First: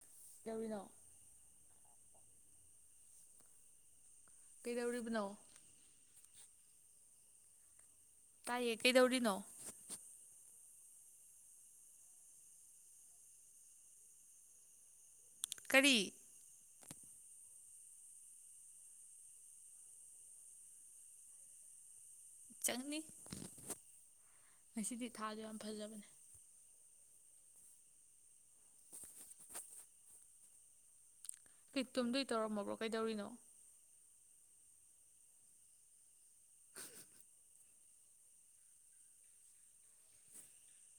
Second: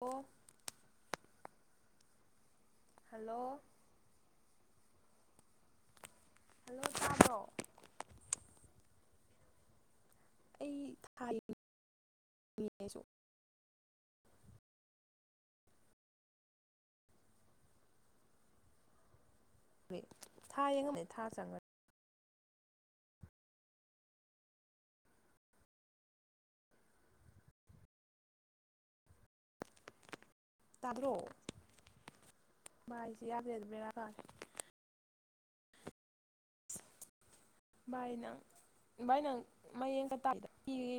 Hello ꯌꯥꯧꯔꯤꯅꯣ hello ꯀꯩꯗꯧꯔꯤꯕꯅꯣ hello ꯇꯥꯗꯣ ꯇꯏꯌꯦ ꯀꯩꯗꯧꯔꯤꯅꯣ ꯑꯩ ꯊꯥꯁꯨ ꯀꯔꯤ ꯍ ꯊꯥ ꯌꯦꯡꯉꯅꯤ ꯊꯥ ꯆꯪꯉꯅꯤ ꯆꯪꯅꯤ ꯉꯁꯤꯗꯤ ꯊꯥꯗꯣ ꯌꯥꯝ ꯐꯖꯕꯅꯦ꯫ ꯇꯥꯗ꯭ꯔꯣ꯫ ꯀ ꯇꯨꯝꯗꯣꯏ ꯇꯧꯔꯝꯃꯕ꯭ꯔꯣ ꯀꯩꯗꯧꯔꯤꯅꯣ꯫ ꯍꯦ꯫ ꯥꯏꯅ꯫ ꯚꯥꯏ ꯅꯪ ꯃꯌꯦꯡ ꯀꯇꯥꯗ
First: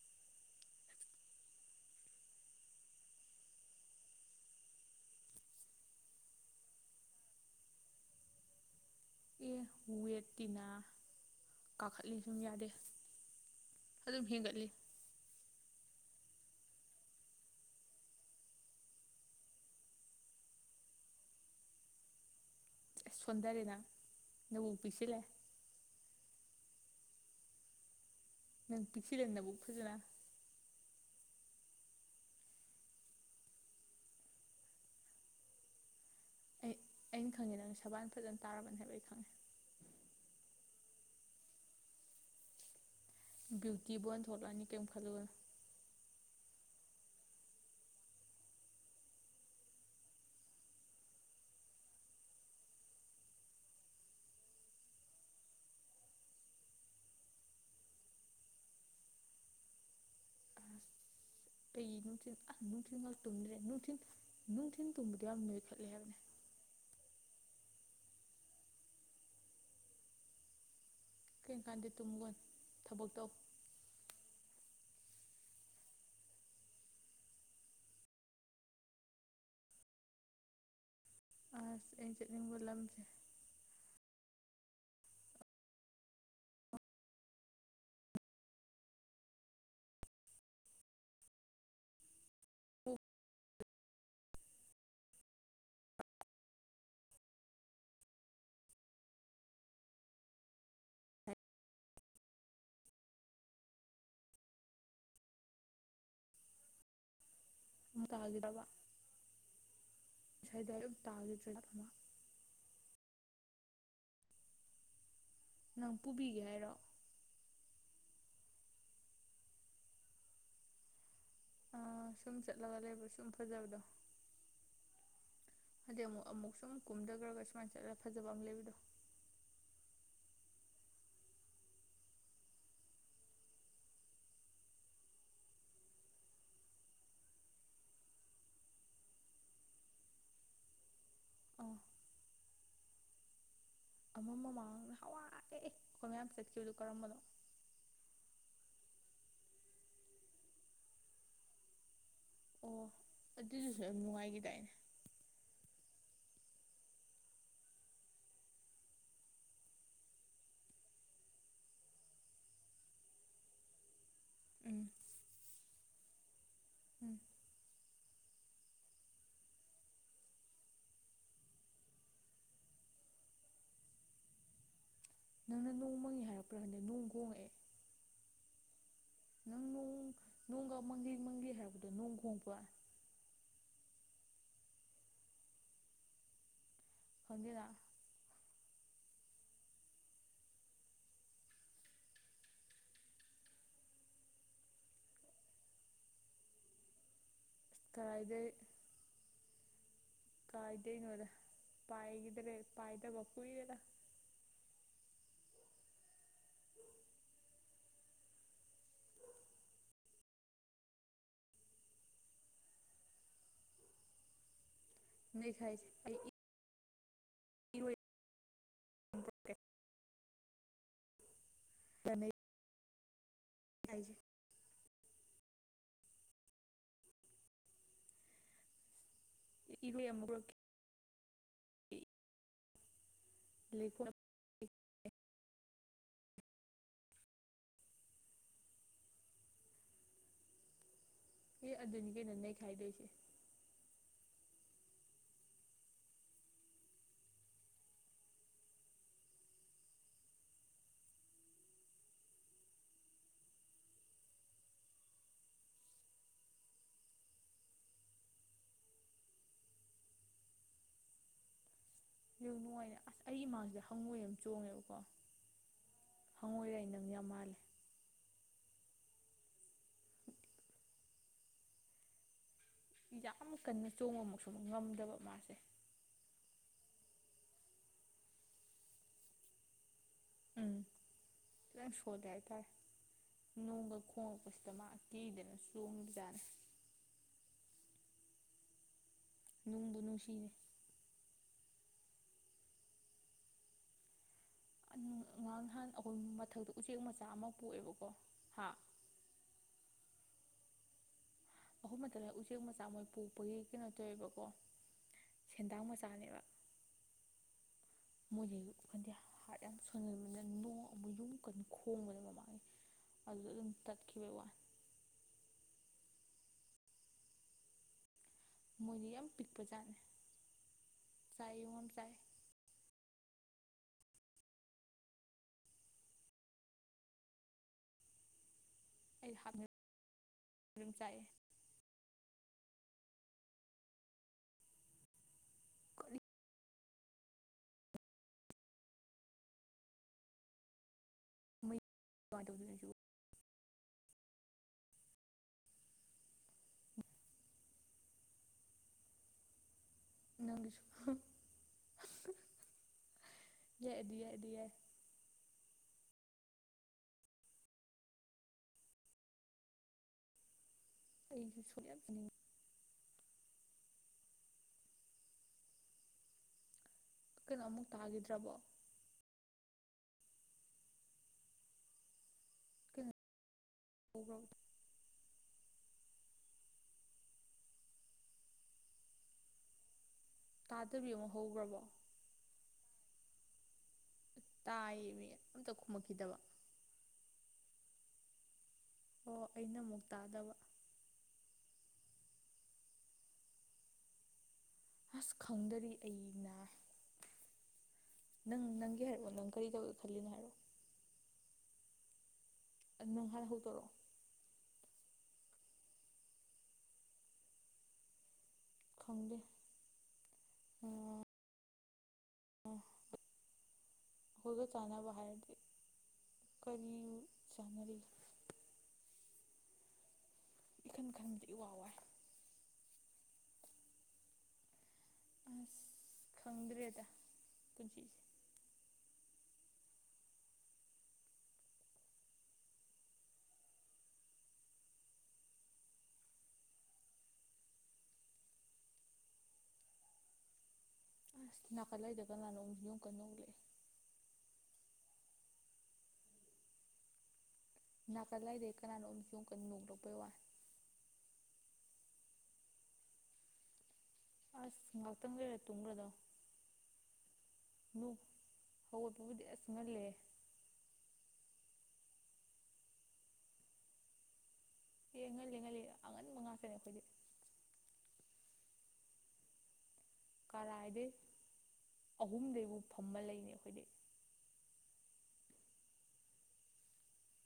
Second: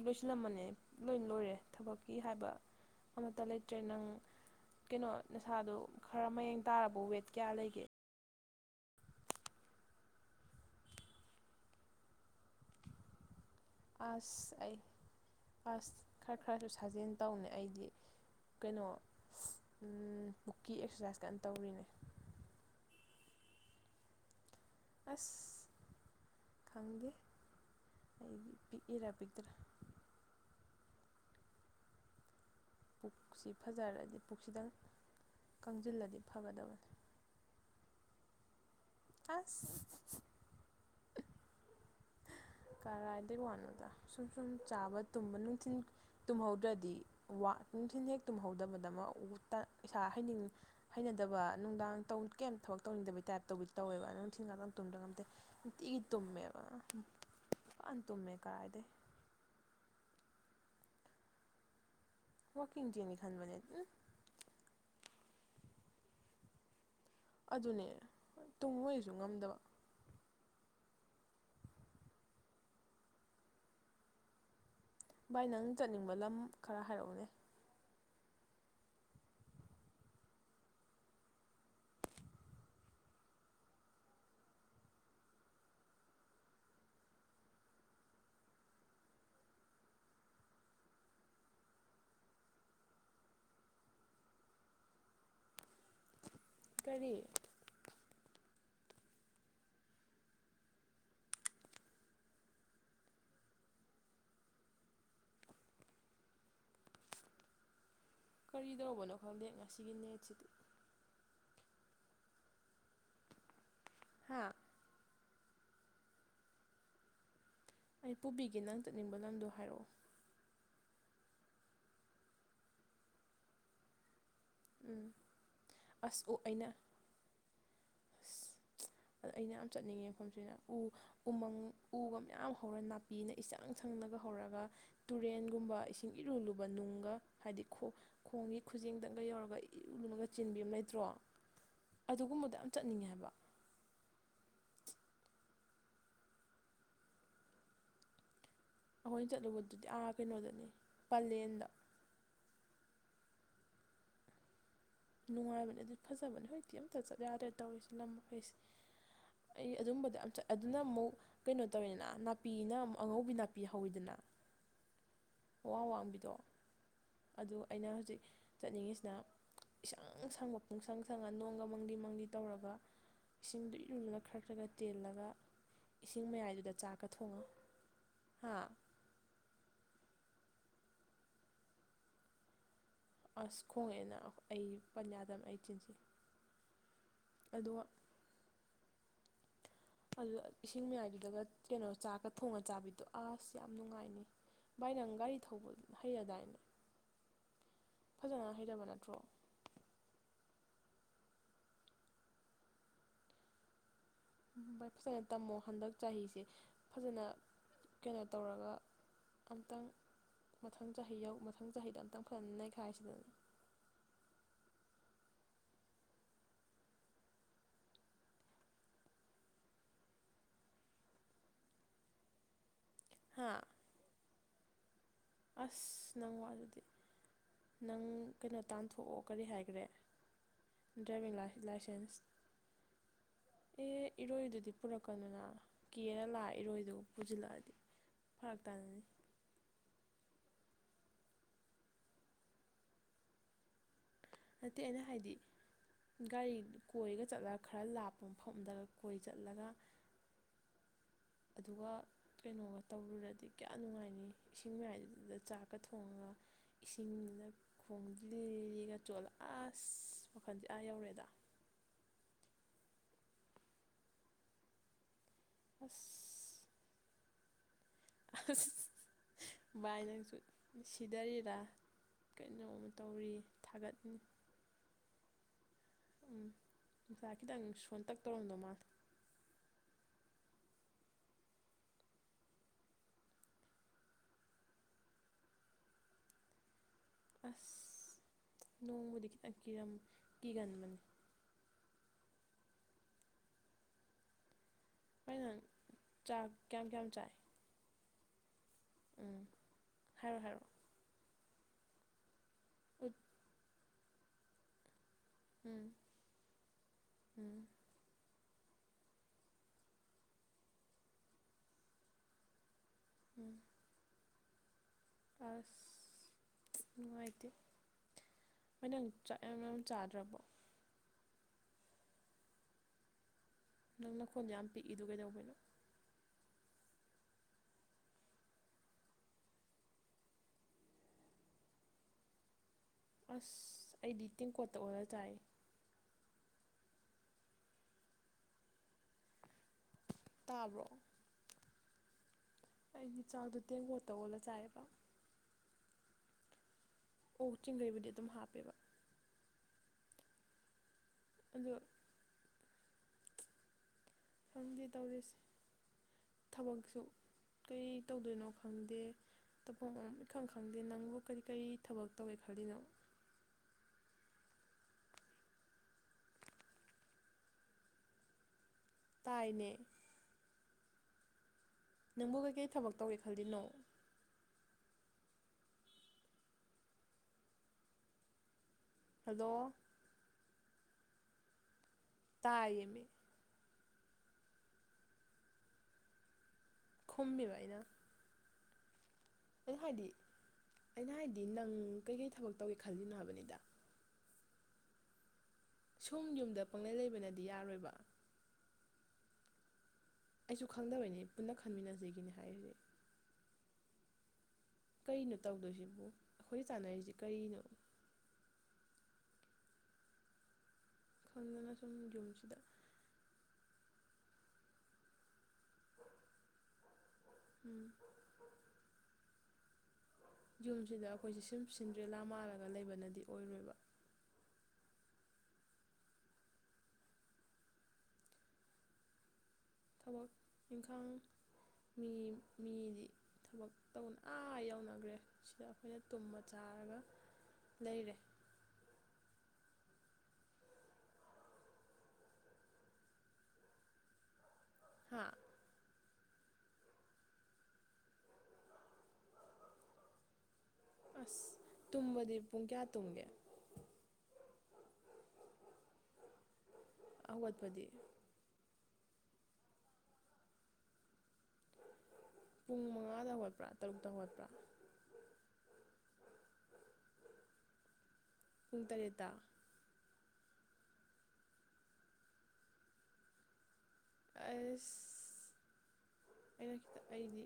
ꯂꯣꯏꯁꯤꯜꯂꯝꯃꯅꯦ ꯂꯣꯏ ꯂꯣꯏꯔꯦ ꯊꯕꯛꯀꯤ ꯍꯥꯏꯕ꯫ ꯑꯃꯠꯇ ꯂꯩꯇ꯭ꯔꯦ ꯅꯪ꯫ ꯀꯩꯅꯣ ꯅꯁꯥꯗꯣ ꯈꯔ ꯃꯌꯦꯡ ꯇꯥꯔꯕ ꯋꯦꯠ ꯀꯌꯥ ꯂꯩꯒꯦ꯫ ꯑꯦ ꯋꯦꯠꯇꯤꯅ ꯀꯥꯈꯠꯂꯤ ꯁꯨꯝ ꯌꯥꯗꯦ꯫ ꯑꯗꯨꯝ ꯑꯁ ꯍꯦꯟꯒꯠꯂꯤ ꯑꯩ ꯑꯁ ꯈꯔ ꯈꯔꯁꯨ ꯁꯥꯖꯦꯟ ꯇꯧꯅꯦ ꯑꯩꯗꯤ꯫ ꯀꯩꯅꯣ ꯕꯨꯛꯀꯤ ꯑꯦꯛꯁꯔꯁꯥꯏꯁ ꯀ ꯇꯧꯔꯤꯅꯦ꯫ ꯁꯣꯟꯗꯔꯦꯅ ꯅ ꯎ ꯄꯁꯤꯂꯦ꯫ ꯑꯁ ꯈꯪꯗꯦ ꯑꯩꯗꯤ ꯅꯪ ꯄꯤꯛ ꯏꯔꯥ ꯄꯤꯛꯁꯤꯜꯂꯦ ꯄꯤꯛꯇ꯭ꯔꯥ꯫ ꯅꯕꯨꯛ ꯐꯖꯅ ꯄꯨꯛꯁꯤ ꯐꯖꯔꯗꯤ ꯄꯨꯛꯁꯤꯗꯪ ꯀꯪꯁꯤꯜꯂꯗꯤ꯫ ꯑꯩ ꯐꯒꯗꯕꯅꯤ ꯑꯩꯅ ꯈꯪꯉꯦ ꯅꯪ ꯁꯕꯥꯜ ꯐꯖꯅ ꯇꯥꯔꯕꯅꯤ ꯍꯥꯏꯕꯒꯤ꯫ ꯑꯁ ꯀꯔꯥꯏꯗꯒꯤ ꯋꯥꯅꯣꯗ ꯕ꯭ꯌꯨꯇꯤ ꯕꯣꯟ ꯁꯨꯝ ꯁꯨꯝ ꯊꯣꯛꯂꯛꯑꯅꯤ ꯀꯩꯝ ꯆꯥꯕ ꯈꯜꯂꯨꯒꯅꯨ ꯇꯨꯝꯕ ꯅꯨꯡꯊꯤꯟ ꯇꯨꯝꯍꯧꯗ꯭ꯔꯗꯤ ꯋꯥ ꯅꯨꯡꯊꯤꯟ ꯍꯦꯛ ꯇꯨꯝꯍꯧꯗꯕꯗꯃꯛ ꯏꯁꯩꯥ ꯍꯅꯤꯡ ꯍꯩꯅ꯫ ꯗꯕ ꯅꯨꯡꯗꯥꯡ ꯀꯝ ꯊꯕꯛ ꯇꯧꯅꯤꯡꯗꯕ ꯇꯥꯏꯞꯇꯧꯕ ꯇꯧꯋꯦꯕ ꯅꯨꯡꯊꯤꯟ ꯉꯥꯛꯇꯨꯝ ꯉꯝꯦ ꯅꯨꯡꯇꯤꯒꯤ꯫ ꯐꯟ ꯇꯨꯝꯃꯦ ꯀꯥꯏꯗ꯫ ꯄꯤꯟ ꯋꯥꯛꯀꯤꯡ ꯑꯅꯨꯡꯇꯤꯟ ꯆꯦꯟꯒꯦ ꯈꯟꯕꯅꯦ ꯎꯝ ꯇꯨꯝ꯭ꯔꯦꯇꯤꯟꯅꯨꯡꯇꯤꯟ ꯇꯨꯝ꯭ꯔꯦ꯫ ꯌꯥꯝ ꯅꯣꯏꯈꯠꯂꯦ ꯍꯥꯏꯕꯅꯦ꯫ ꯑꯗꯨꯅꯦ ꯇꯨꯝꯃꯣꯏꯁꯨ ꯉꯝꯗꯕ꯫ ꯀꯩ ꯀꯥꯟꯗ ꯇꯨꯝꯒꯟ ꯊꯕꯛ ꯇꯧ꯫ ꯚꯥꯏ ꯅꯪ ꯆꯠꯅꯤꯡꯕ ꯂꯝ ꯈꯔ ꯍꯥꯏꯔꯛꯎꯅꯦ꯫ ꯑꯥꯁ ꯑꯩ ꯆꯠꯅꯤꯡꯕ ꯂꯝꯁꯦ [inaudible] [unintelligible] ꯑꯟꯑꯣꯗꯤꯕꯜ ꯀꯔꯤ꯫ ꯑꯃꯨꯛ ꯇꯥꯈꯤꯗ꯭ꯔꯕ ꯀꯔꯤ ꯇꯧꯕꯅꯣ ꯈꯪꯗꯦ ꯉꯁꯤꯒꯤ ꯅꯦꯠꯁꯤꯗꯤ꯫ ꯉꯁꯥꯏꯗꯣ ꯑꯗꯨꯝ ꯇꯥꯈꯤꯗ꯭ꯔꯦ ꯑꯃ ꯍꯥ ꯅꯪ ꯄꯨꯕꯤꯒꯦ ꯍꯥꯏꯔꯣ꯫ ꯑꯩ ꯄꯨꯕꯤꯒꯦ ꯅꯪ ꯆꯠꯅꯤꯡꯕ ꯂꯝꯗꯣ ꯍꯥꯏꯔꯛꯑꯣ꯫ ꯑꯥ ꯁꯨꯝ ꯆꯠꯂꯒ ꯂꯩꯕ ꯁꯨꯝ ꯐꯖꯕꯗꯣ꯫ ꯎꯝ ꯍꯥꯏꯗꯤ ꯑꯁ ꯑꯃꯨꯛ ꯑꯣ ꯑꯃꯨꯛꯁꯨ ꯑꯩꯅ ꯑꯃꯨꯛ ꯀꯨꯝꯗꯒ꯭ꯔꯒꯁ ꯆꯠꯂ꯫ ꯑꯁ ꯑꯗ ꯑꯩꯅ ꯌꯥꯝ ꯆꯠꯅꯤꯡꯉꯦ꯫ ꯅ ꯎ ꯎꯃꯪ ꯎꯒ ꯃꯌꯥꯝ ꯍꯧꯔ ꯅꯥꯄꯤꯅ ꯏꯆꯪ ꯁꯪꯅꯒ ꯍꯧꯔꯒ꯫ ꯇꯨꯔꯦꯟꯒꯨꯝꯕ ꯏꯁꯤꯡ ꯏꯔꯨ ꯂꯨꯕ ꯅꯨꯡꯒ ꯍꯥꯏꯗꯤ ꯈꯣꯡꯒꯤ ꯈꯨꯖꯤꯡꯗꯪꯒ ꯌꯧꯔꯒ ꯏꯔꯨ ꯂꯨ꯫ ꯃꯆꯤꯟ ꯂꯩꯇ꯭ꯔꯣ ꯑꯥ ꯑꯗꯨꯒꯨꯝꯕꯗ ꯌꯥꯝ ꯆꯠꯅꯤꯡꯉꯦ ꯍꯥꯏꯕ꯫ ꯃꯥꯡꯗ ꯍꯋꯥꯏ ꯑꯩꯈꯣꯏ ꯃꯌꯥꯝ ꯆꯠꯈꯤꯕꯗꯨꯣ ꯀꯔꯝꯕꯅꯣ꯫ ꯑꯩꯈꯣꯏꯅ ꯆꯠꯂꯨꯕꯗꯨꯗꯤ ꯑꯥ ꯀꯩꯅꯣꯗꯅꯦ ꯄꯂꯦꯟꯗ꯫ ꯑꯣ ꯑꯗꯨꯗꯨꯁꯨ ꯌꯥꯝ ꯅꯨꯡꯉꯥꯏꯈꯤꯗꯥꯏꯅꯦ꯫ ꯅꯨꯡꯉꯥꯏꯕꯅꯦ ꯑꯗꯨ ꯐꯖꯕꯅꯦ ꯍꯧꯖꯤꯛꯇꯤ ꯑꯝꯇ ꯆꯠ ꯌꯥꯗ꯭ꯔꯦ ꯇꯧꯔꯤꯁꯦ ꯂꯝꯃꯈꯩꯁꯦ ꯑꯩ ꯑꯗꯨꯝꯕꯗ ꯌꯥꯝ ꯆꯠ ꯑꯗꯨꯅ ꯑꯃꯨꯛ ꯀꯩꯅꯣ ꯇꯧꯋꯤꯗꯅ ꯅꯥꯄꯤꯅ ꯑꯃꯨꯛ ꯑꯉꯧꯕꯤ ꯅꯥꯄꯤ ꯍꯧꯋꯤꯗꯅ ꯎꯝ ꯋꯥ ꯋꯥꯡꯕꯤꯗꯣ ꯎꯝ ꯑꯗꯨ ꯑꯩꯅ ꯍꯧꯖꯤꯛ ꯆꯠꯅꯤꯡꯉꯤꯁꯤꯅ ꯏꯁꯪ ꯁꯪꯕ ꯄꯨꯡ ꯁꯪ ꯁꯪꯉ ꯅꯣꯡꯒ ꯃꯪꯗꯤ ꯃꯪꯗꯤ ꯇꯧꯔꯒ ꯏꯁꯤꯡꯗꯨ ꯏꯔꯨꯂ ꯈ꯭ꯔꯈ꯭ꯔꯒ ꯇꯦꯜꯂꯒ ꯅꯪꯅ ꯅꯣꯡ ꯃꯪꯉꯤ ꯏꯁꯤꯡ ꯍꯥꯏꯔꯛꯄ꯭ꯔꯥ ꯃꯌꯥꯏꯗꯨꯗ ꯈꯪꯗꯦ ꯅꯣꯡ ꯆꯥꯛꯀ ꯊꯣꯡꯉꯣ ꯈꯣꯡꯉꯛꯑꯦ ꯍꯥ ꯅꯪ ꯅꯣꯡ ꯅꯣꯡꯒ ꯃꯪꯒ ꯃꯪꯒꯦ ꯍꯥꯏꯕꯗꯣ ꯅꯣꯡ ꯈꯣꯡꯕ ꯑꯁ ꯈꯣꯡꯉꯛꯦꯅ ꯑꯩ ꯄꯟ ꯌꯥꯗꯕ ꯑꯩ ꯆꯤꯟꯁꯤ꯫ ꯈꯪꯗꯦꯗ ꯑꯗꯨ ꯏꯁꯤꯡ ꯃꯌꯥꯏꯕꯤꯗꯒ ꯀꯩꯅꯣ ꯆꯥꯛꯀ ꯊꯣꯡꯉ ꯆꯥꯕꯤꯗꯣ ꯑꯁ ꯌꯥꯝ ꯅꯨꯡꯉꯥꯏꯅꯤ ꯚꯥꯏ ꯅꯪ ꯒꯥꯔꯤ ꯊꯧꯕ ꯍꯩꯔꯗꯥꯏꯅꯦ ꯀꯔꯥꯏꯗꯩ ꯐꯖꯅ ꯍꯩꯔꯕ ꯅꯠꯇ꯭ꯔꯣ ꯀꯥꯏꯗꯩ ꯅꯣꯗ ꯄꯥꯏꯒꯗ꯭ꯔꯦ ꯄꯥꯏꯗꯕ ꯀꯩꯏꯔꯦꯗ ꯚꯥꯏ ꯐꯖꯅ ꯇꯝꯃꯣ ꯍꯟꯗꯛ ꯆꯍꯤꯁꯦ ꯐꯖꯅ ꯀꯩꯅꯣ ꯇꯧꯔꯒ ꯑꯝꯇꯪ ꯃꯊꯪ ꯆꯍꯤ ꯌꯧ ꯃꯊꯪ ꯆꯍꯤꯗ ꯑꯝꯇꯪ ꯐꯖꯅ ꯅꯩꯈꯥꯏꯁꯤꯗꯅ ꯅꯈꯥꯏ ꯑꯩ [unintelligible] ꯇꯅ ꯍꯥ ꯑ ꯑꯁ ꯅꯪ ꯋꯥ ꯑꯗꯨꯗꯤ ꯅꯪ ꯀꯩꯅꯣ ꯇꯥꯟꯊꯣꯛꯑꯣ ꯀꯔꯤ ꯍꯥꯏꯈ꯭ꯔꯦ ꯏꯔꯣꯏ ꯑꯃꯨꯛ ꯄꯨꯔꯛꯀꯦ ꯗ꯭ꯔꯥꯏꯚꯡ ꯂꯥꯏꯁꯦꯟꯁ ꯑꯦ ꯂꯩꯈꯣꯝ ꯏꯔꯣꯏ ꯑꯗꯨꯗꯤ ꯄꯨꯔꯛꯀꯗꯨꯅ ꯀꯦꯔ ꯂꯥꯛꯑ ꯏꯔꯣꯏꯗꯨ ꯄꯨꯁꯤꯜꯂꯛꯑꯗꯤ ꯐꯔꯛ ꯇꯥꯅꯅꯤ [unintelligible] ꯑꯦ ꯑ ꯑꯗꯨꯅꯤꯒꯤ ꯅꯅꯩ ꯈꯥꯏꯗꯦꯁꯤ ꯅꯠꯇꯦ ꯑꯩꯅ ꯍꯥꯏꯗꯤ ꯒꯥꯔꯤ ꯀꯣꯏꯔꯒ ꯆꯠꯂꯒ ꯈꯔ ꯂꯥꯞꯄ ꯃꯐꯝꯗ ꯀꯣꯏ ꯆꯠꯂꯒ [unintelligible] ꯑꯗꯨꯒ ꯀꯩꯅꯣꯒ ꯇꯧꯔꯨꯔꯗꯤ ꯀꯌꯥꯝ ꯅꯨꯡꯉꯥꯏꯅꯤ ꯏꯁꯤꯡ ꯃꯌꯥꯏꯗꯨꯗꯨꯗ ꯆꯥꯛꯀ ꯊꯣꯡꯉꯒ ꯏꯁꯤꯡꯗ ꯈꯣꯡꯗꯒ ꯆꯣꯠꯂꯛ ꯑꯁ ꯃꯈꯜꯁꯦ ꯑꯥ ꯌꯧꯔꯦꯗ ꯌꯥꯝ ꯅꯨꯡꯉꯥꯏꯅꯦ ꯑꯁ ꯑꯩ ꯏꯃꯥꯡꯁꯤꯦ ꯍꯪꯉꯣꯏ ꯑꯃ ꯆꯣꯡꯉꯦꯕꯀꯣ ꯑꯁ ꯍꯪꯉꯣꯏꯔꯩ ꯌꯥꯝ ꯃꯥꯜꯂꯦ ꯑꯁ ꯚꯥꯏ ꯅꯪꯁꯨ ꯁꯤꯗꯔꯤꯔꯥ ꯀꯩꯅꯣꯝꯃ ꯇꯧꯔꯤ ꯌꯥꯝ ꯀꯟꯅ ꯊꯥꯒꯠꯅꯤ ꯆꯣꯡꯕꯃꯨꯁꯨ ꯉꯝꯗꯕ ꯃꯥꯁꯦ ꯎꯝ ꯉꯁꯥ ꯈꯤꯇꯪ ꯁꯣꯟ ꯇꯛ ꯇꯧꯔꯝꯗꯧ ꯃꯥꯜ ꯎꯝ ꯏꯝ ꯁꯣꯂꯦꯇꯥꯥꯏ ꯅꯣꯡꯒ ꯈꯣꯡꯉꯛꯄꯁꯤꯗ ꯃꯥ ꯑꯀꯤꯤꯗꯅ ꯆꯣꯡꯕꯖꯥꯠꯅꯤ ꯑꯁ ꯅꯣꯡꯃꯀꯤ ꯌꯥꯝ ꯅꯨꯡꯕꯨ ꯅꯨꯡꯁꯤꯅꯦ ꯀ ꯀꯥꯟꯕꯅꯤ ꯑꯉꯥꯡ ꯚꯥꯏ ꯅꯪ ꯅꯍꯥꯟ ꯑꯩꯈꯣꯏ ꯆꯥꯛ ꯃꯊꯛꯇ ꯀꯌꯥꯝ ꯎꯆꯦꯛ ꯀꯌꯥꯝ ꯃꯆꯥ ꯆꯥꯏ ꯑꯃ ꯄꯣꯛꯑꯦꯕꯀꯣ ꯍꯥ ꯎꯝ ꯍꯔ ꯍꯥꯏꯔ ꯑꯍꯨꯝ ꯃꯇꯝꯊꯗ ꯎꯆꯦꯛ ꯃꯆꯥ ꯃꯣꯏ ꯄꯣꯛꯄꯒꯤ ꯀꯩꯅꯣ ꯇꯧꯋꯦꯕꯀꯣ ꯁꯦꯟꯗꯥꯡ ꯎꯝ ꯃꯆꯥꯅꯦꯕ ꯎꯝ ꯃꯣꯏꯗ ꯑꯩꯗꯗꯤ ꯍꯥꯔꯠ ꯌꯥꯝ ꯁꯪꯒꯕꯅꯤꯅ ꯅꯣꯡ ꯑꯃꯨꯛ ꯌꯨꯝ ꯀꯟꯅ ꯈꯣꯡꯕꯗ ꯃꯃꯥꯡꯒꯤ ꯑꯗꯨ ꯎꯝ ꯑꯗꯨ ꯇꯠꯀꯤꯈꯤꯕ ꯋꯥ ꯑꯁ ꯅꯨꯡꯇ ꯍꯣꯏꯅ ꯃꯣꯏꯗꯤ ꯌꯥꯝ ꯄꯤꯛꯄ ꯌꯥꯝ ꯖꯥꯠꯅꯦ ꯆꯥꯗ꯭ꯔꯕꯣ [unintelligible] ꯅꯪꯅꯈꯣꯟ ꯌꯥꯝ ꯄꯤꯛꯏꯗꯨ ꯀꯩꯗꯧꯕꯅꯣ ꯑꯩ ꯍꯥꯞ ꯑꯗꯨꯝ ꯆꯥꯏꯑꯦ ꯑꯁ ꯑꯩꯗꯤ ꯇꯦꯡꯀꯣꯠꯇ ꯑꯣꯏꯔ ꯆꯥꯏ ꯀꯅꯤ ꯇꯥꯕ꯭ꯔꯣ ꯃꯣꯏ ꯑꯩꯒꯤ ꯆꯥꯛꯗꯣ ꯇꯦꯡꯒꯣꯠꯇ ꯑꯣꯜꯂ ꯆꯥꯏꯌꯦꯕ ꯑꯣ ꯆꯤꯡꯒꯩꯕꯨꯗꯤ ꯑꯗꯨꯝ ꯍꯥꯞꯄꯦꯕ ꯅꯪꯁꯨ ꯎ ꯌꯥꯏ ꯑꯗꯨ ꯌꯥꯏ ꯑꯗꯨ ꯌꯥꯏ ꯐꯪꯗꯤ ꯇꯧꯔꯤꯁ ꯊꯕꯛꯁꯨ ꯀꯔꯤ ꯇꯧꯗꯣꯏꯅꯣ ꯈꯪꯗꯦ ꯊꯐꯝ ꯏꯈꯪ ꯈꯪꯗꯦ ꯑ ꯅꯪꯕꯨ ꯀꯔꯤ ꯑꯩꯁꯨ ꯀꯔꯤ ꯁꯨꯛꯌꯥꯝ ꯊꯕꯛ ꯌꯥꯅꯤꯡ ꯇꯧꯏꯦ ꯈꯔꯜꯂꯤꯅꯣ ꯀꯩꯅꯣ ꯑꯃꯨꯛ ꯇꯥꯈꯤꯗ꯭ꯔꯕꯣ ꯇꯥꯏꯅꯦ ꯅꯪꯕꯨ ꯀꯩꯀꯩ ꯊꯕꯛ ꯀꯩꯅꯣ ꯇꯧꯒꯦ ꯈꯜꯂꯤꯅꯣ ꯍꯧꯈ꯭ꯔꯕ ꯍꯜꯂꯣ ꯇꯥꯗꯕꯤ ꯑꯃꯃꯣꯛ ꯍꯧꯒ꯭ꯔꯕꯣ ꯇꯥꯏꯌꯦꯃꯤ ꯇꯥꯏꯌꯦ ꯑꯝꯇ ꯈꯨꯝꯃꯛꯈꯤꯗꯕ ꯈꯨꯝꯃꯦꯕ ꯑꯩꯅ ꯑꯣ ꯑꯩꯅ ꯑꯃꯨꯛ ꯍꯥꯏꯗꯤ ꯇꯥꯗꯕ ꯑꯩꯅ ꯍꯥꯏꯗꯤ ꯅꯪ ꯀꯩꯀꯩ ꯊꯕꯛ ꯇꯧꯒꯦ ꯈꯜꯂꯤꯅꯣ ꯍꯥꯏꯕꯅꯤꯗ ꯑꯁ ꯈꯪꯗꯔꯤ ꯑꯩ ꯁꯨꯝ ꯅ ꯌꯨꯝꯗ ꯄꯪꯂꯩ ꯂꯩꯕꯅꯗꯤ ꯌꯥꯔꯣꯏꯕ ꯅꯪ ꯅꯪ ꯍꯥꯏꯔꯛꯑꯣ ꯅꯪ ꯀꯔꯤ ꯇꯧꯒꯦ ꯈꯜꯂꯤ ꯑꯩꯁꯨ ꯈꯪꯗꯕꯩꯅꯤ ꯄꯨꯟꯅ ꯈꯟꯃꯤꯟꯅꯖꯦꯒꯤꯅꯤ ꯍꯥꯏꯔꯤꯕ ꯑꯗ ꯅꯪ ꯍꯥꯟꯅ ꯍꯧꯗꯣꯔꯛꯑꯣ ꯀꯩꯅꯣ ꯇꯧꯗꯣꯏꯁꯤꯕꯨ ꯑꯩꯈꯣꯏ ꯆꯥꯅꯔꯤꯁꯤ ꯀꯔꯤꯅꯣ ꯈꯪꯗꯦ ꯎꯝ ꯈꯪꯗꯅ ꯁꯨꯝ ꯌꯨꯝꯁꯤꯗ ꯑꯩꯈꯣꯏꯒ ꯆꯥꯟꯅꯕ ꯍꯥꯏꯔꯗꯤ ꯀꯔꯤ ꯎꯝ ꯆꯥꯟꯅꯔꯤꯒꯦ ꯌꯨꯝꯁꯤꯗ ꯏꯈꯟ ꯑꯩꯈꯣꯏꯁꯦ ꯈꯟꯕꯗ ꯁꯤꯝ ꯏꯋꯥ ꯋꯥꯏ ꯁꯤꯟꯗ꯭ꯔꯦꯂꯥ ꯃꯥꯥꯜꯂꯒ ꯂꯩꯕꯅꯗꯤ ꯑꯣꯏꯔꯣꯏꯕ ꯑꯁ ꯈꯪꯗ꯭ꯔꯦꯗ ꯄꯨꯟꯁꯤꯁꯦ ꯊꯕꯛ ꯏꯪꯈꯥꯡ ꯃꯤ ꯃꯤꯗꯤ ꯊꯕꯛ ꯇꯧ ꯑꯥ ꯌꯧꯅꯒ꯭ꯔꯦ ꯁꯤꯗ ꯑꯩꯈꯣꯏꯅ ꯇꯨꯝꯃ ꯆꯥꯔꯒ ꯂꯩꯔꯦ ꯇꯥꯕ ꯉꯝꯗꯕ ꯑꯁ ꯅꯥꯀꯜ ꯂꯩꯗꯣ ꯀꯅꯥꯅꯣ ꯌꯣꯡ ꯀꯟꯅ ꯅꯣꯛꯂꯛꯏ ꯍꯥ ꯅꯥꯀꯜ ꯂꯥꯏꯗꯩ ꯀꯅꯥꯅꯣꯝ ꯌꯣꯡ ꯀꯟꯅ ꯅꯣꯡꯂꯛꯄꯩ ꯋꯥꯅꯤ ꯑꯁ ꯇꯨꯝꯕꯗꯤ ꯄꯨꯡ ꯀꯌꯥ ꯇꯨꯝꯒꯦ ꯑꯁ ꯉꯥꯛꯇꯪ ꯂꯩꯔ ꯇꯨꯝꯒ꯭ꯔꯗꯧꯅꯤ ꯍꯧꯒꯠꯄꯗꯤ ꯅꯨꯡ ꯍꯧꯒꯠꯄꯕꯨꯗꯤ ꯑꯁ ꯉꯜꯂꯦ ꯄꯨꯡ ꯃꯉꯥꯗ ꯍꯣꯒꯠꯄ꯭ꯔꯥ ꯇꯔꯨꯛꯇ ꯍꯣꯒꯠꯄ꯭ꯔꯥ ꯑꯦ ꯉꯜꯂꯤ ꯉꯜꯂꯤ ꯑꯉꯟꯕ ꯉꯥꯥꯛꯇꯅꯦ ꯑꯩꯈꯣꯏꯗꯤ ꯄꯨꯡ ꯇꯔꯦꯠꯇ ꯀꯔꯥꯏꯗꯩ ꯑꯍꯨꯝꯗꯩꯕꯨ ꯐꯝꯃ ꯂꯩꯅꯦ ꯑꯈꯣꯏꯗꯤ ꯑꯁ ꯑꯩꯅꯈꯤꯇꯪ ꯑꯩꯗꯤ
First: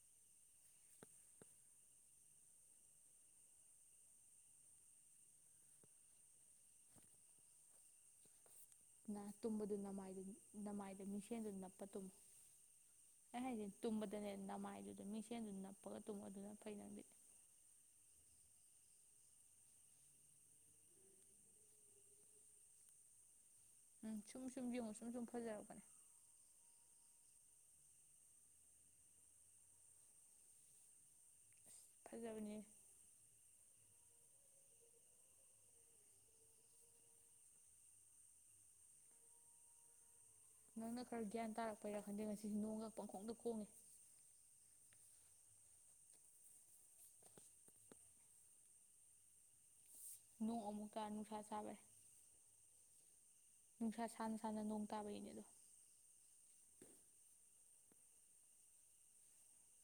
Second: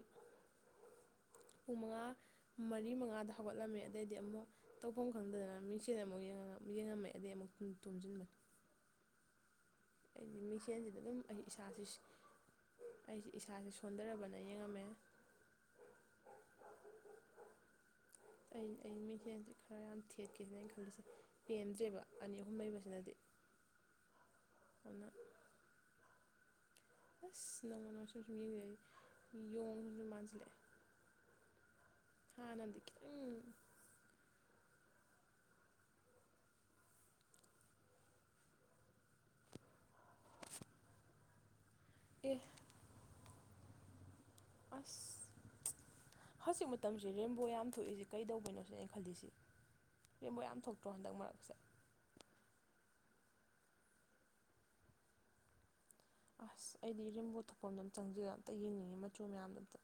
ꯄꯨꯡ ꯃꯉꯥ ꯃꯔꯤ ꯃꯉꯥꯗ ꯍꯧꯒꯠꯂꯝꯃꯦ ꯑꯗꯩꯗꯤ ꯑꯃꯨꯛ ꯇꯧꯐꯝ ꯈꯪꯗꯗꯅ ꯃꯤꯡꯁꯦꯜ ꯑꯃꯨꯛ ꯌꯦꯡꯉꯒ ꯌꯦꯡꯉꯝꯃꯦ ꯑꯗꯩ ꯑꯃꯨꯛ ꯎꯝ ꯇꯨꯝꯖꯤꯟꯕꯅꯦ ꯅ ꯇꯨꯝꯕꯗꯨ ꯅꯃꯥꯏꯗꯨ ꯅꯃꯥꯏꯗ ꯑꯗꯨꯝ ꯑꯩ ꯃꯤꯡꯁꯦꯟꯗꯨ ꯏꯁꯥꯁꯤ ꯅꯞꯄ ꯇꯨꯝꯃꯤ ꯑꯩꯁꯦ ꯑꯩ ꯍꯥꯏꯗꯤ ꯏꯁꯥꯁꯦ ꯇꯨꯝꯕꯗꯅꯦ ꯁꯣꯟꯊꯔꯕꯅ ꯌꯦꯡꯉꯝꯃꯦ ꯅꯃꯥꯏꯗꯨꯗ ꯃꯤꯡꯁꯦꯟꯗꯨ ꯅꯞꯄꯒ ꯇꯨꯝꯕꯗꯨꯅ ꯐꯩ ꯅꯪꯗꯤ ꯂꯧꯁꯤꯟꯕ ꯉꯝꯗꯕ ꯑꯩ ꯑꯩ ꯃꯤꯁꯦꯟꯁꯦ ꯈꯔ ꯌꯥꯝ ꯊꯦꯠꯀꯦꯅ ꯑꯩꯅ ꯈꯟꯂꯤꯁꯦ ꯄꯦꯟꯗ꯭ꯔꯦꯕ ꯑꯅꯤ ꯑꯍꯨꯝ ꯂꯩꯕꯁꯤꯅꯗꯤ ꯎꯝ ꯁꯨꯝ ꯁꯨꯝ ꯌꯦꯡꯉꯣ ꯑꯗꯨꯅ ꯁꯨꯝ ꯁꯨꯝ ꯐꯖꯔꯛꯄꯅꯦ ꯑꯁ ꯅꯪꯡꯃ ꯅꯣꯡꯃ ꯁꯨꯝ ꯁꯨꯝ ꯌꯦꯡꯕꯗꯩꯗꯤ ꯌꯣꯡꯕꯨ ꯃꯥꯟꯁꯤꯜꯂꯛꯑꯦ ꯐꯖꯕꯅꯦ ꯍꯥꯟꯅꯗꯤ ꯈꯤꯇꯪ ꯎꯝ ꯅꯪꯅ ꯈꯔ ꯒ꯭ꯌꯥꯟ ꯇꯥꯔꯛꯄꯩꯔꯥ ꯈꯪꯗꯦ ꯑꯦ ꯉꯁꯤꯁꯦ ꯅꯣꯡꯒ ꯄꯪꯈꯣꯡꯗ ꯈꯣꯡꯉꯦ ꯑꯁ ꯍꯧꯖꯤꯛ ꯃꯇꯝꯁꯦ ꯔꯦꯝꯕꯣ ꯌꯥꯝ ꯊꯣꯛꯏꯁꯦ ꯀꯩꯗꯧꯕꯅꯣ ꯁꯤꯅꯦ ꯑꯩ ꯈꯜꯂꯤꯁꯤ ꯔꯦꯝꯕꯣ ꯌꯥꯝ ꯅꯣꯡ ꯊꯣꯛꯇ꯭ꯔꯣ ꯑꯃꯨꯛꯀ ꯍꯟꯗꯛ ꯅꯨꯡꯁꯥ ꯃꯔꯛꯁꯦ ꯁꯥꯕꯩ ꯅꯨꯡꯁꯥ ꯁꯥꯅ ꯁꯥꯅ ꯅꯣꯡ ꯇꯥꯕꯒꯤꯅꯦ ꯑꯗꯣ ꯑꯁ ꯑꯩꯗꯤ ꯔꯦꯝꯕꯣ ꯊꯣꯛꯐꯝꯗꯣ ꯆꯪꯖꯒ ꯑꯝꯇ ꯌꯦꯡꯅꯤꯡꯉꯤ ꯃꯆꯨ ꯃꯌꯥꯝꯗꯣ ꯑꯝꯇ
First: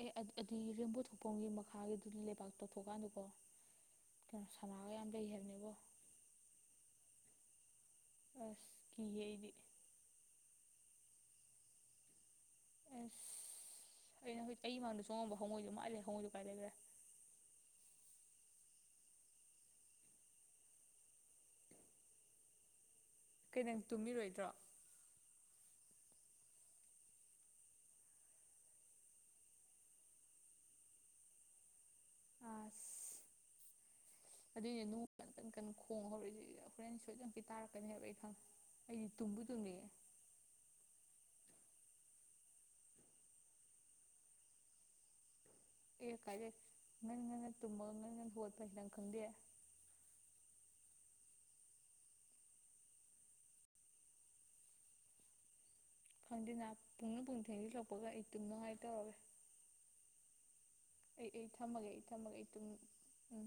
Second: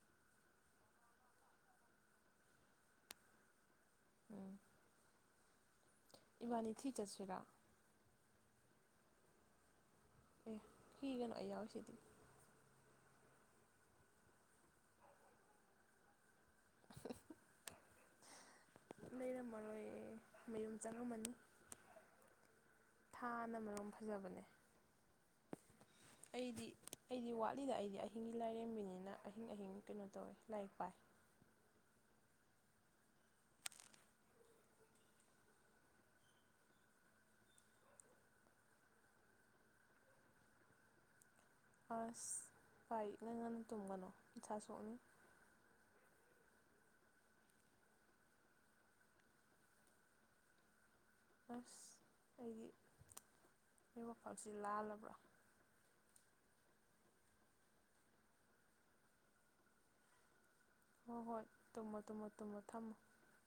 ꯑꯦ ꯑꯗꯨ ꯑꯗꯨꯏ ꯔꯦꯝꯕꯣ ꯊꯣꯛꯄꯝꯒꯤ ꯃꯈꯥꯒꯤꯗꯨ ꯂꯩꯕꯥꯛ ꯇꯧꯊꯣꯛꯀꯥꯟꯗꯀꯣ ꯀꯩꯅꯣ ꯎꯝ ꯁꯅꯥꯒ ꯌꯥꯝ ꯂꯩ ꯍꯥꯏꯕꯅꯦꯕꯣ ꯏꯕꯥꯅꯤ ꯊꯤ ꯆꯠꯆꯕꯤꯔꯥ ꯑꯁ ꯀꯌꯦ ꯏꯗꯤ ꯑꯦ ꯊꯤꯒ ꯅꯥꯛꯏ ꯌꯥꯑꯣ ꯁꯤꯗꯤ ꯎꯝ ꯑꯩꯅ ꯍꯧꯈꯣꯏ ꯀꯩ ꯃꯥꯡꯗ ꯆꯣꯡꯉꯝꯕ ꯍꯣꯡꯉꯣꯏꯁꯨ ꯃꯥꯜꯂꯦ ꯍꯉꯣꯏꯁꯨ ꯀꯥꯏ ꯂꯩꯈ꯭ꯔꯦ ꯂꯩꯔꯝ ꯃꯔꯣꯏ ꯃꯌꯨꯝ ꯆꯪꯉꯝꯃꯅꯤ ꯊꯥꯅ ꯀꯩ ꯅꯪ ꯃꯔꯨꯝ ꯐꯖꯕꯅꯦ ꯇꯨꯝꯃꯤꯔꯣꯏꯗ꯭ꯔꯣ ꯑꯩꯗꯤ ꯑꯩꯗꯤ ꯋꯥꯠꯂꯤꯗ ꯑꯩꯗꯤ ꯑꯍꯤꯡꯒꯤ ꯂꯥꯏꯔꯦꯝꯕꯤꯅꯤꯅ ꯑꯍꯤꯡ ꯑꯍꯤꯡ ꯀꯩꯅꯣ ꯇꯧꯋꯦ ꯂꯥꯏꯔꯤꯛ ꯄꯥꯏ ꯑ ꯑꯗꯨꯏꯅꯦ ꯅꯨꯡ ꯀꯟ ꯀꯟ ꯀꯟ ꯈꯣꯡꯉ ꯍꯧꯔꯛꯏꯁꯤꯗꯤ ꯍꯣꯔꯦꯟ ꯁꯣꯏꯗꯅꯤ ꯇꯥꯔꯛꯀꯅꯦꯕ ꯑꯩ ꯈꯪꯉꯦ ꯑꯩꯗꯤ ꯇꯨꯝꯕꯨꯗꯨꯅꯤꯌꯦꯦ ꯑꯁ ꯄꯥꯏꯛꯅ ꯉꯟꯅ ꯇꯨꯝꯒꯅꯨ ꯃꯁ ꯁꯣꯛꯅꯤ ꯑꯦ ꯀꯥꯖꯦ ꯉ ꯇꯃ ꯍ ꯄꯩꯁꯥꯅ ꯈꯪꯗꯦ [inaudible] ꯑꯁ ꯑꯩꯗꯤ ꯑꯩ ꯋꯥꯈꯜꯁꯤ ꯂꯥꯜꯂꯕ꯭ꯔꯥ ꯄꯨꯛꯅ ꯄꯨꯡ ꯊꯤꯟꯖꯤꯜꯂꯛꯄꯒ ꯏꯇꯨꯝꯅꯅꯨꯡꯉꯥꯏ ꯇꯧꯔꯋꯦ ꯍꯣꯏ ꯑꯩ ꯍꯣꯏ ꯑꯩ ꯊꯝꯃꯒꯦ ꯇꯨꯝꯃꯣ ꯑꯩ ꯇꯨꯝꯃꯣ ꯊꯝꯃꯒꯦ ꯑꯩ ꯇꯨꯝꯃꯣ ꯑꯗꯨꯨꯝꯝ ꯊꯝꯃꯣ ꯎꯝ